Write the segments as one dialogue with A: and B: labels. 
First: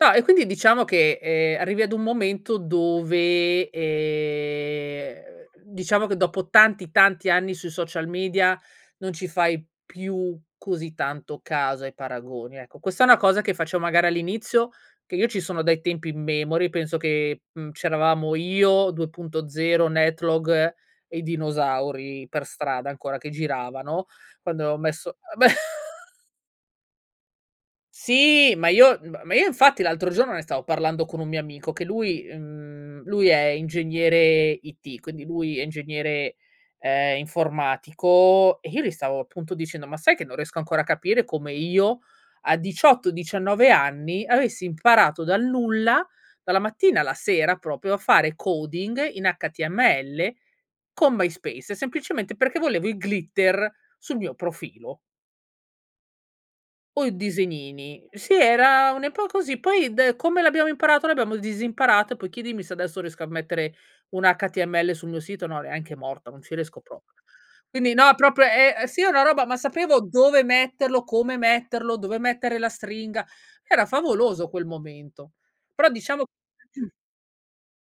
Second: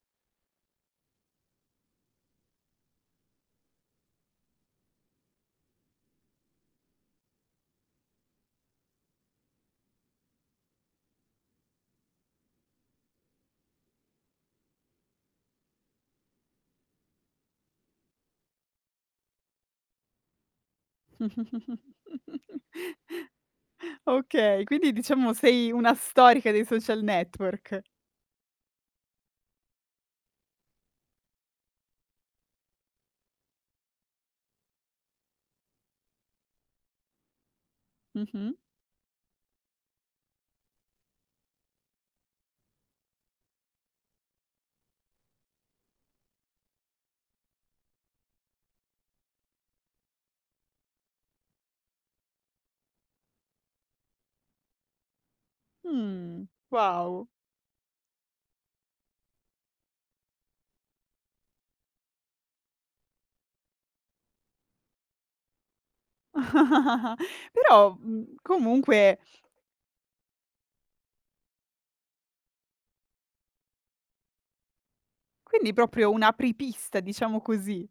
A: No, e quindi diciamo che, ehm, arrivi ad un momento dove, ehm, diciamo che dopo tanti, tanti anni sui social media non ci fai più così tanto caso ai paragoni. Ecco, questa è una cosa che faccio magari all'inizio, che io ci sono dai tempi immemori, penso che, mhmm, c'eravamo io, 2.0, Netlog e i dinosauri per strada ancora che giravano,
B: Okay,
A: quando ho
B: quindi
A: messo
B: diciamo
A: ma
B: sei una storica dei social network?
A: Sì, ma io m ma io infatti l'altro giorno ne stavo parlando con un mio amico che lui, mhmm, lui è ingegnere IT, quindi lui è ingegnere, ehm,
B: Mh-mh.
A: informatico e io gli stavo appunto dicendo: "Ma sai che non riesco ancora a capire come io a 18, 19 anni avessi imparato dal nulla, dalla mattina alla sera, proprio a fare coding in html con MySpace," semplicemente perché volevo i glitter sul mio profilo.
B: Mh,
A: O i
B: wow!
A: disegnini. Sì era un'epo così, poi de come l'abbiamo imparato l'abbiamo disimparato e poi chiedimi se adesso riesco a mettere un HTML sul mio sito, no neanche morta, non ci riesco proprio.
B: Però,
A: Quindi no,
B: mhmm,
A: proprio è è sì, è
B: comunque
A: una roba, ma sapevo dove metterlo, come metterlo, dove mettere la stringa. Era favoloso quel momento,
B: Quindi
A: però
B: proprio
A: diciamo
B: un apripista, diciamo così.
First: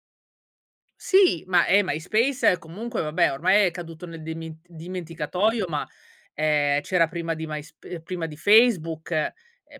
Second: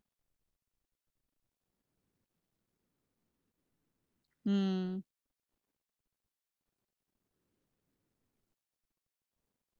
A: Sì, ma eh, MySpace comunque vabbè ormai è caduto nel demint
B: Mh.
A: dimenticatoio ma, ehm, c'era prima di MySp ehm, prima di Facebook. Ehm,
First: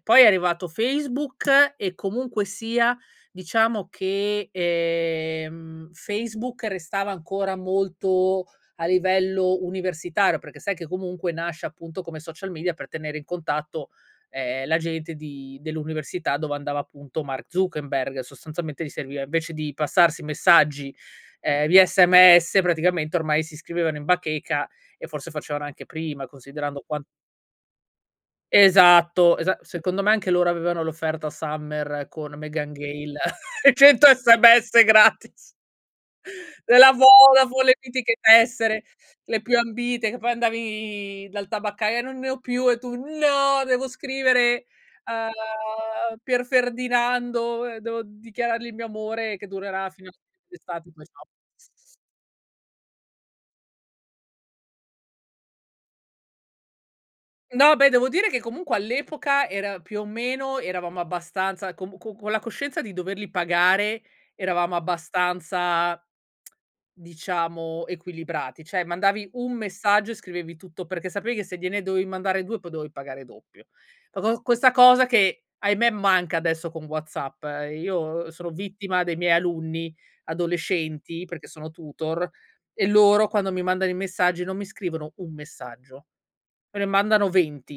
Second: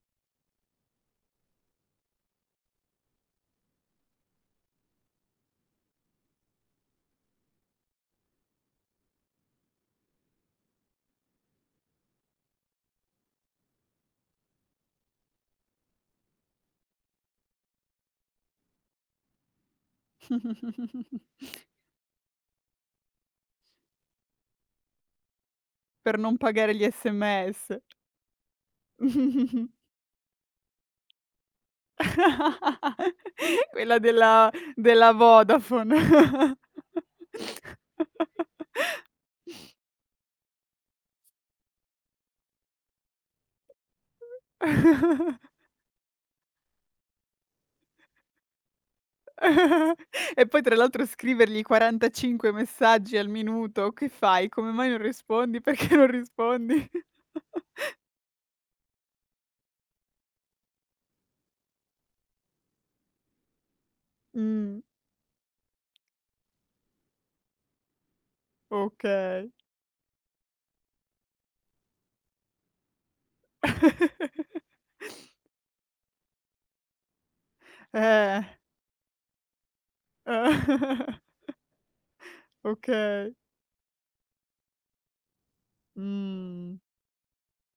A: poi è arrivato Facebook e comunque sia diciamo che, ehm, Facebook restava ancora molto a livello universitario perché sai che comunque nasce appunto come social media per tenere in contatto, ehm, la gente di dell'università dove andava appunto Mark Zuckerberg. Sostanzialmente gli serviva invece di passarsi messaggi, ehm, via sms praticamente ormai si iscrivevano in bacheca e forse facevano anche
B: Per
A: prima
B: non pagare
A: considerando
B: gli
A: quan
B: SMS.
A: Esatto, esatto. Secondo me anche loro avevano l'offerta Summer con Meghan Gale e
B: Quella
A: 100
B: della
A: SMS
B: della
A: gratis.
B: Vodafone.
A: Della Vodafone le mitiche tessere, le più ambite che poi andavi dal tabaccaio e "non ne ho più" e tu: "No, devo scrivere a Pierferdinando, ehm, devo dichiarargli il mio amore che durerà fino a
B: E poi tra
A: d'estate poi
B: l'altro
A: ciao."
B: scrivergli 45 messaggi al minuto: "Che fai? Come mai non rispondi? Perché non rispondi?"
A: No beh, devo dire che comunque all'epoca era più o meno eravamo abbastanza com co con la coscienza di doverli pagare eravamo
B: Mh.
A: abbastanza diciamo equilibrati. Cioè mandavi
B: Okay.
A: un messaggio e scrivevi tutto, perché sapevi che se gliene dovevi mandare 2 poi dovevi pagare doppio. Co co questa cosa che, ahimè, manca adesso con WhatsApp, ehm, io
B: Eh.
A: sono vittima dei miei alunni adolescenti, perché sono tutor, e loro
B: Okay.
A: quando mi mandano i messaggi non mi scrivono un messaggio.
B: Mh.
A: Me ne mandano 20.